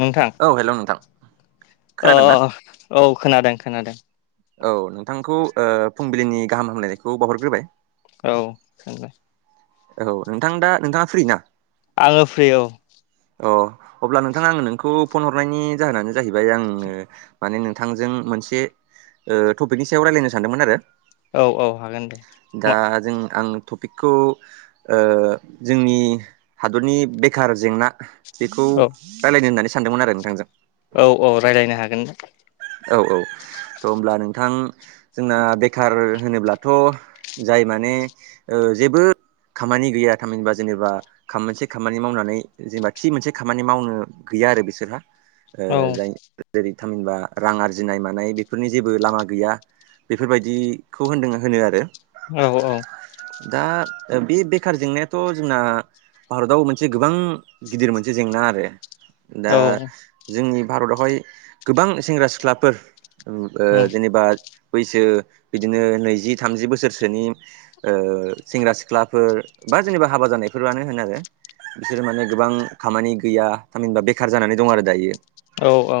नोंथां औ हेल' नोंथां अ' खोनादों ना औ खोनादों खोनादों। औ नोंथांखौ ओ फुंबिलिनि गाहाम हामलायनायखौ बावहरग्रोबाय। औ सोंदो औ नोंथां दा नोंथाङा फ्रि ना? आङो फ्रि औ अ' अब्ला नोंथां आङो नोंखौ फन हरनायनि जाहोनानो जाहैबाय आंङो माने नोंथांजों मोनसे ओ टपिकनि सायाव रायलायनो सानदोंमोन आरो औ औ हागोन दे दा जों आं टपिकखौ ओ जोंनि हादरनि बेखार जेंना बेखौ औ रायलायनो होन्नानै सानदोंमोन आरो नोंथांजों औ औ रायलायनो हागोन औ औ थ' होमब्ला नोंथां जोंना बेखार होनोब्लाथ' जाय माने ओ ओ जेबो खामानि गैया थामहिनबा जेनेबा खाम मोनसे खामानि मावनानै जेनेबा थि मोनसे खामानि मावनो गैय गैया आरो बिसोरहा ओ औ जाय जेरै थामहिनबा रां आरजिनाय मानाय बेफोरनि जेबो लामा गैया बेफोरबायदिखौ होन्दों होनो आरो। औ औ दा बे बेखार जेंनायाथ' जोंना भारताव मोनसे गोबां गिदिर मोनसे जेंना आरो। दा औ जोंनि भारतावहाय गोबां सेंग्रा सिख्लाफोर ओ जेनेबा बैसो बिदिनो नैजि थामजि बोसोरसोनि सेंग्रा ओ सिख्लाफोर बा जेनेबा हाबा जानायफोरानो होनो आरो बिसोरो माने गोबां खामानि गैया थामहिनबा बेखार जानानै दं आरो दायो। औ औ।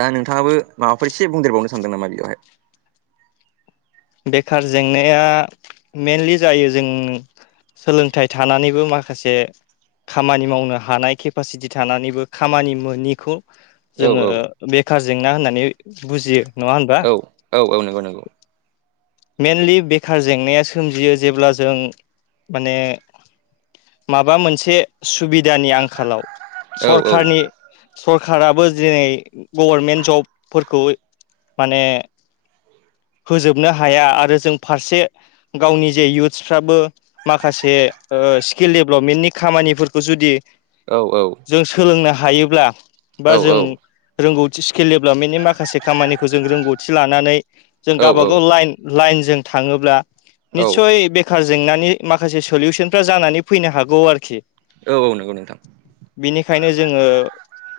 दा नोंथाङाबो माबाफोर एसे बुंदेरबावनो सानदों नामा बेयावहाय। बेखार जेंनाया मेनलि जायो जों सोलोंथाइ थानानैबो माखासे खामानि मावनो हानाय केपासिटि थानानैबो खामानि मोनिखौ औ जोङो औ बेखार जेंना होननानै बुजियो। नङा होनबा औ औ औ नंगौ नंगौ। मेइनलि बेखार जेंनाया सोमजियो जेब्ला जों माने माबा मोनसे सुबिदानि आंखालाव औ औ सरखारनि सरखाराबो दिनै गभारमेन्ट जबफोरखौ माने होजोबनो हा - हाया आरो जों फारसे गावनि जे इउथ्सफ्राबो माखासे स्किल डेभलपमेन्टनि खामानिफोरखौ जुदि औ जों सोलोंनो हायोब्ला बा औ जों रोंगौ स्किल डेभेलपमेन्टनि माखासे खामानिखौ जों रोंगौथि लानानै जों औ गावबाागाव लाइन लाइन जों थाङोब्ला औ निथसय बेखार जेंनानि माखासे सलुसनफ्रा जानानै फैनो हागौ आरोखि। औ नंगौ नोंथां बेनिखायनो जोङो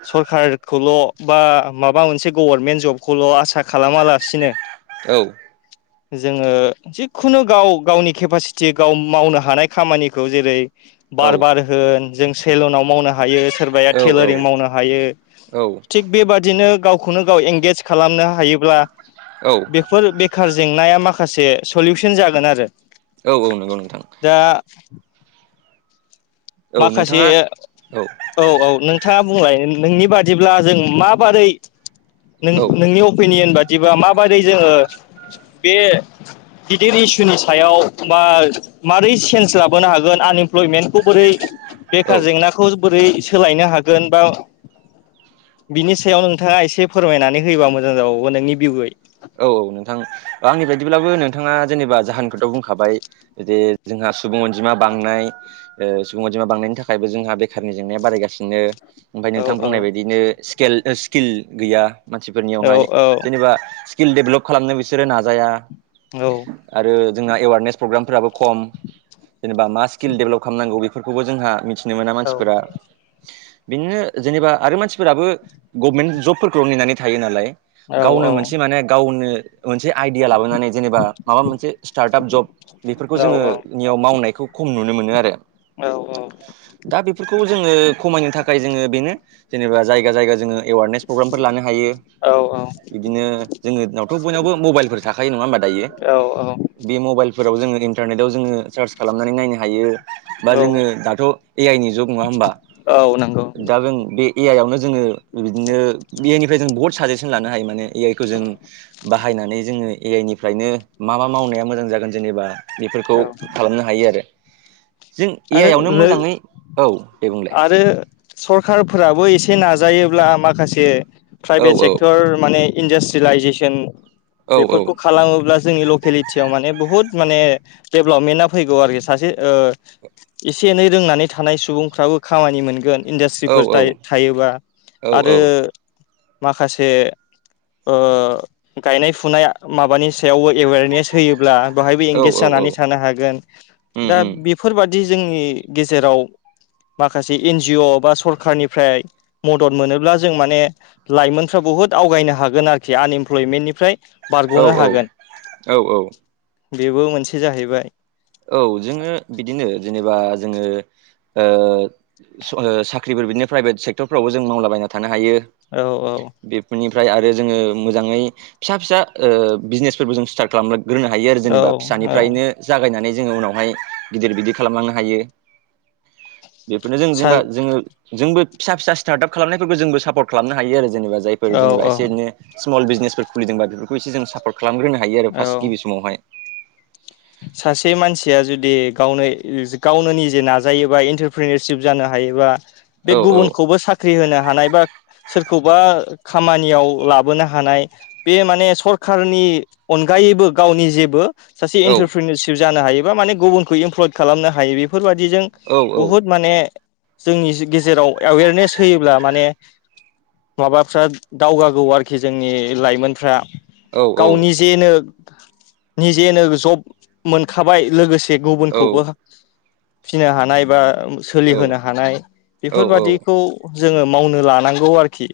सरखारखौल' बा माबा मोनसे गभारनमेन्ट जबखौल' आसा खालामालासिनो औ। जोङो जिखुनु गाव गावनि केपासिटि गाव मावनो हानाय खामानिखौ जेरै औ बार बार होन जों सेलुनाव मावनो हायो सोरबाया औ टेलरिं मावनो हायो औ थिग बेबादिनो गावखौनो गाव एंगेज खालामनो हायोब्ला औ बेफोर बेखार जेंनाया माखासे सलुसन जागोन आरो औ औ नंगौ नोंथां। दा औ माखासे नोंथाङा औ औ नोंथाङा। बुंलाय नोंनि बादिब्ला जों माबारै औ नोंनि अपिनियन बादि बिदिबा माबायदि जोङो बे गिदिर इसुनि सायाव बा मारै चेन्ज लाबोनो हागोन आनइमप्लयमेन्टखौ बोरै। औ बेखार जेंनाखौ बोरै सोलायनो हागोन बा बिनि सायाव नोंथाङा एसे फोरमायनानै होयोबा मोजां जाबावगोन नोंनि भीउयै। औ औ नोंथां आंनि बदिब्लाबो नोंथाङा जेनेबा जाहोन खोथाव बुंखाबाय। जे जोंहा सुबुं अनजिमा बांनाय ओ सुबुं अनजिमा बांनायनि थाखायबो जोंहा बेखारनि जेंनाया बारायगासिनो। ओमफ्राय औ नोंथां औ बुंनाय बायदिनो स्किल गैया मानसि औ फोरनियावहाय औ जेनेबा स्किल डेभेलप खालामनो बिसोरो नाजाया औ आरो जोंहा एवारनेस प्रग्रामफोराबो खम जेनेबा मा स्किल डेभेलप खालामनांगौ बेफोरखौबो जोंहा मिथि नो मोना औ मानसिफोरा। बिदिनो जेनेबा आरो मानसिफोराबो गभनमेन्ट जबफोरखौ नेनानै थायो नालाय। औ औ गावनो मोनसे माने गावनो मोनसे आइदिया लाबोनानै जेनेबा माबा मोनसे स्टार्टआप जब बेफोरखौ जोङोनियाव मावनायखौ खम नुनो मोनो आरो। औ औ दा बेफोरखौ जोङो खमायनो थाखाय जोङो बेनो जेनेबा जायगा जायगा जोङो। एवारनेस प्रग्रामफोर लानो हायो बिदिनो। जोंनि दिनावथ' बयनावबो मबाइलफोर थाखायो नङा होनोमबा दायो औ औ बे मबाइल फोराव जोङो इन्टारनेटाव जोङो सार्च खालामनानै नायनो हायो। बा औ जोङो दाथ' ए आइ नि जुब नङा होमबा औ नंगौ दा जों बे ए आइ आवनो जोङो बिदिनो ए आइ निफ्राय जों बहुत साजेसन लानो हायो माने ए आइ खौ जों बाहायनानै जोङो ए आइ निफ्रायनो मा मा मावनाया मोजां जागोन जेनेबा बेफोरखौ खालामनो हायो आरो। जों ए आरो आइ आवनो मोजाङै औ दे बुंलाय आरो सरखारफोराबो एसे नाजायोब्ला माखासे औ प्राइभेट औ सेक्टर माने इन्डास्ट्रिलाइजेसन औ बेफोरखौ खालामोब्ला जोंनि लकेलिटियाव माने बहुद माने डेभेलपमेन्टआ फैगौ आरोखि सासे ओ एसे एनै रोंनानै थानाय सुबुंफ्राबो खामानि मोनगोन। औ इन्डास्ट्रिफोर था- थायोबा आरो औ माखासे ओ गायनाय फुनाय माबानि सायावबो एवेरनेस होयोब्ला। बेहायबो औ एंगेज औ औ जानानै थानो हागोन उम दा उम बेफोरबादि जोंनि गेजेराव माखासे एनजअ' बा सरखारनिफ्राय मदद मोनोब्ला जों माने लाइमोनफ्राबो बहुद आवगायनो हागोन आरोखि आन इमप्लयमेन्टनिफ्राय औ औ औ औ। बेबो मोनसे जाहैबाय। औ जोङो बिदिनो जेनेबा जोङो ओ साख्रिफोर बिदिनो प्राइभेट सेक्टरफ्रावबो जों मावलाबाय थानो हायो। औ औ। ओमफ्राय आरो जोङो मोजाङै फिसा फिसा ओ बिजनेसफोरबो जों स्टार्ट खालाम ग्रोनो हायो आरो औ जेनेबा औ फिसानिफ्रायनो जागायनानै जोङो उनावहाय गिदिर बिदिर खालामलांनो हायो। बेफोरनो जों सा जेनेबा जोङो जोंबो फिसा फिसा स्टार्टआप खालामनायफोरखौ जोंबो सापर्ट खालामनो हायो आरो ज जेनेबा जायफोर औ जेनबा इसे औ एनै स्मल बिजनेसफोर खुलिदोंबा बेफोरखौ जों एसे जों सापर्ट खालामग्रोनो हायो आरो औ फार्स्ट गिबि समावहाय। सासे मानसिया जुदि गावनो गावनो निजजि नाजायोबा इन्टारप्रिनिरशिप जानो हा हायोबा बे औ औ गुबुनखौबो साख्रि होनो हानाय बा सोरखौबा खामानियाव लाबोनो हानाय बे माने सरखारनि अनगायै यैबो गावनि जेबो सासे औ एनथारफ्रनिरसिब हायोबा माने गुबखौ एफ्रुब खालामनो हायो। बेफोरबायादिजों औ बहुद माने जोंनि जि गेजेराव एवेरनेस होयोब्ला माने माबाफ्रा दावगागौ आरोखि जोंनि लाइमोनफ्रा। औ गाव निजेनो निजेनो जब मोनखाबाय लोगोसे से औ गुबुनखौबो फिनो हानाय बा औ सोलिहोनो हानाय बेफोरबादिखौ औ जोङो मावनो लानांगौ आरोखि।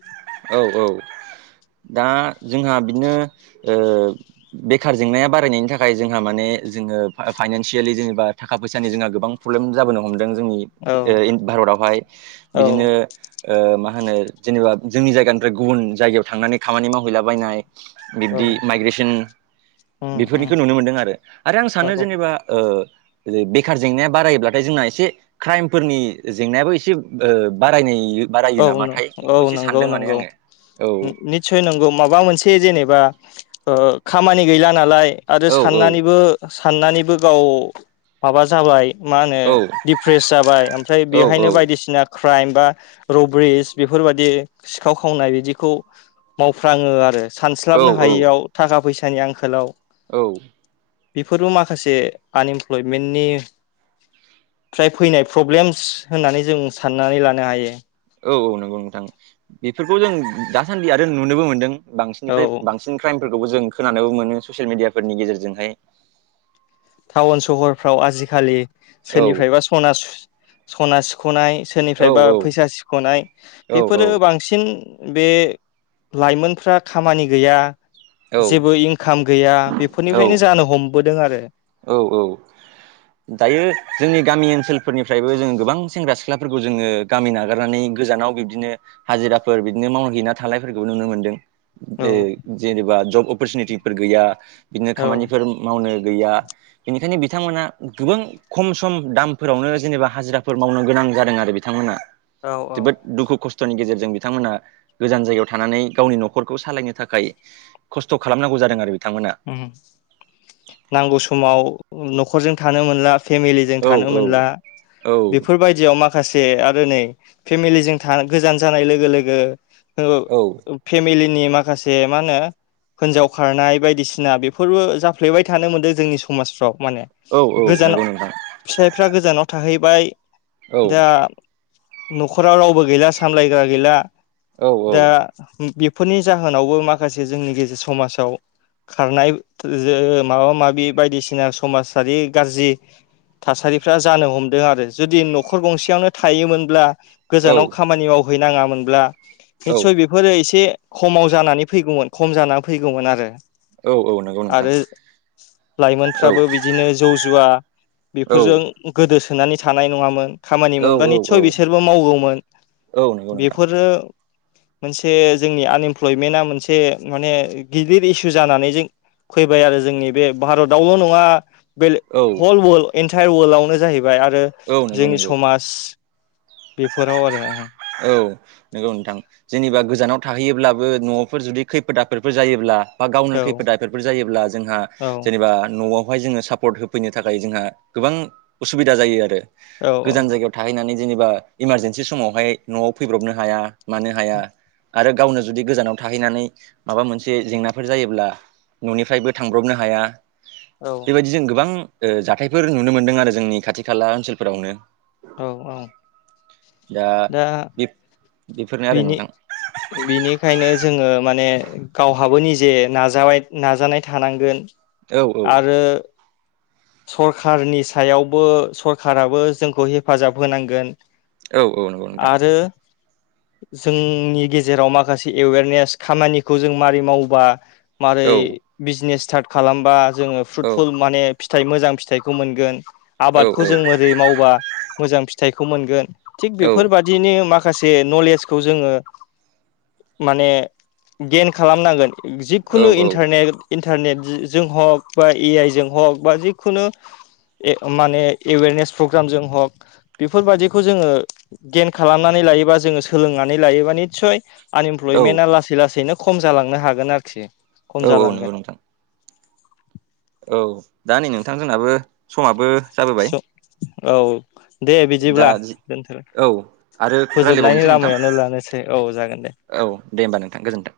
औ औ। दा जोंहा बिदिनो ओ बेखार जेंनाया बारायनायनि थाखाय जोंहा माने जोंओ फाय-फायनानसियेलि बा थाखा फैसानि जों गोबां फ्रब्लेम जाबोनो हमदों। जोंनि औ ओ इन भारतावहाय औ बिदिनो ओ मा होनो जेनेबा जोंनि जायगानिफ्राय गुबुन जायगायाव थांनानै खामानि मावहैलाबायनाय औ बिब्दि माइग्रेसन उम उम बेफोरनिखौ नुनो मोनदों आरो। आरो आं औ सानो जेनेबा ओ ओ बेखार जेंनाया बारायोब्लाथाय जोंना एसे क्राइमफोरनि जेंनायाबो एसे ओ बारायनाय बारायो औ नामाथाय औ बेखौ एसे नंगौ सानदों माने नंगौ आङो निस्सय नंगौ माबा मोनसे जेनेबा ओ खामानि गैला नालाय आरो औ औ साननानैबो साननानैबो गाव माबा जाबाय मा होनो औ औ दिडप्रेस जाबाय ओमफ्राय औ बेहायनो बायदिसिना क्राइम बा रबेरिस बेफोरबायदि सिखाव खावनाय बिदिखौ मावफ्राङो आरो। सानस्लाबनो औ हायियाव थाखा फैसानि आंखालाव औ। बेफोरबो माखासे आनइमप्लयमेन्टनि फ्राय फैनाय प्रब्लेमस होननानै जों साननानै लानो हायो। औ औ नंगौ नोंथां, बेफोरखौ जों दासान्दि आरो नुनोबो मोनदों। औ बांसिननिफ्राय बांसिन क्राइमफोरखौबो जों खोनानोबो मोनो ससियेल मिडियाफोरनि गेजेरजोंहाय। टाउन सहरफ्राव आजिखालि औ सोरनिफ्रायबा सना सुस सना सिख ख'नाय औ सोरनिफ्रायबा फैसा सिख'नाय। औ बेफोरो बांसिन बे लाइमोनफ्रा खामानि गैया औ जेबो इनकाम गैया बेफोरनिफ्रायनो औ जानो हमबोदों आरो। औ औ। दायो जोंनि गामि ओनसोलफोरनिफ्रायबो जोङो गोबां सेंग्रा सिख्लाफोरखौ जोङो गामि नागारनानै गोजानाव बिब्दिनो हाजिराफोर बिदिनो मावहैना थानायफोरखौबो नुनो मोन्दों। औ ओ जेनेबा जब अपरसुनिटिफोर गैया, बिदिनो औ खामानिफोर मावनो गैया बेनिखायनो बिथांमोना गोबां खम सम दामफोरावनो जेनेबा हाजिराफोर मावनो गोनां जादों आरो। बिथांमोना औ औ जोबोद दुखु खस्थ'नि गेजेरजों जों बिथांमोना गोजान जायगायाव थानानै गावनि न'खरखौ सालायनो थाखाय खस्थ' खालामनांगौ जादों आरो। बिथांमोना उम नांगौ समाव न'खरजों थानो मोनला फेमिलिजों औ थानो मोनला औ बेफोरबायदियाव मा खासे आरो नै फेमिलिजों था गोजान जानाय लोगो लोगो औ ओ फेमिलिनि माखासे मा होनो हिनजाव खारनाय बायदिसि ना बेफोरबो जाफ्लेबाय थानो मोनदों जोंनि समाजफ्राव। माने औ औ गोजानाव नंगौ नोंथां फिसाइफ्रा गोजानाव थाहैबाय औ दा न'खराव रावबो गैला सामलायग्रा गैला औ दा बे फोरनि जाहोनावबो माखासे जोंनि गेजेर समाजाव खारनाय जो माबा माबि बायदिसिना समाजारि गाज्रि थासारिफ्रा जानो हमदों आरो। जुदि न'खर गंसेयावनो थायोमोनब्ला औ गोजानाव खामानि मावहैनाङामोनब्ला औ निस्सय बेफोरो एसे खमाव जानानै फैगौमोन खम जानानै फैगौमोन आरो। औ नंगौ नोंथां आरो औ लाइमोनफ्राबो बिदिनो जौ जुवा बेफोरजों औ गोदोसोनानै थानाय नङामोन। खामानि औ मोनबा निसय बिसोरबो मावौमोन। औ नंगौ नोंथां बेफोरो मोनसे जोंनि आनइमप्लयमेन्टआ मोनसे माने गिदिर इसु जानानै जों फैबाय आरो जोंनि बे भारतावल' नङा बे औ अल वल्ड एन्टाय वल्डआवनो जाहैबाय आरो औ नंगौ जोंनि नंगौ समाज बेफोराव आरो औ नंगौ नोंथां जेनेबा गोजानाव थाहैयोब्लाबो न'आवफोर जुदि खैफोद आफोदफोर जायोब्ला बा गावनो खैफोद औ आफोदफोर जायोब्ला जोंहा औ जेनेबा न'आव हाय जोंनो सापर्ट होफैनो थाखाय जोंहा गोबां असुबिदा जायो आरो गोजान जायगायाव थाहैनानै जेनेबा इमारजेेनसि समावहाय न'आव फैब्रबनो हाया मानो हाया। आरो गावनो जुदि गोजानाव थाहैनानै माबा मोनसे जेंनाफोर जायोब्ला न'निफ्रायबो थांब्रबनो हाया। औ बेबायदि जों गोबां ओ जाथायफोर नुनो मोनदों आरो जोंनि खाथि खाला ओनसोल फोरावनो। औ-औ। दा बे बेफोरनो आरो बिनि नोंथां बिनिखायनो जोङो माने गावहाबो निज जे नाजाबाय नाजानाय थानांगोन औ औ आरो सरखारनि सायावबो सरखाराबो जोंखौ हेफाजाब होनांगोन। औ-औ नंगौ नोंथां। आरो जोंनि गेजेराव माखासे एवेरनेस खामानिखौ जों माबारै मावबा मारै औ बिजिनेस स्टार्ट खालामबा जोङो औ फ्रुटफुल माने फिथाइ मोजां फिथाइखौ मोनगोन औ आबादखौ जों मोरै मावबा मोजां फिथाइखौ मोनगोन थिग बेफोरबादिनो माख खासे नलेजखौ जोङो माने गेन खालामनांगोन। जिखुनु औ इन्टारनेट-इन्टारनेट जों हक बा ए आइ जों हक बा जिखुनु ए माने एवेरनेस प्रग्राम जों हक बेफोरबायाददिखौ जोङो गेन खालामनानै लायोबा जोङो सोलोंनानै लायोबा निसय औ आनइमप्लयमेन्टा लासै लासैनो खम जालांनो हागोन आरोखि। खम औ-औ नंगौ जालांगोन नोंथां। औ दा नै नोंथां जोंनाबो समाबो जाबोबाय स औ दे दा बिदिब्ला दोनथ' औ आरो फोजोबनायनि रायलायबावनोसै नोंथां लामायावनो लानोसै औ जागोन दे। औ दे होमबा नोंथां गोजोन्थों।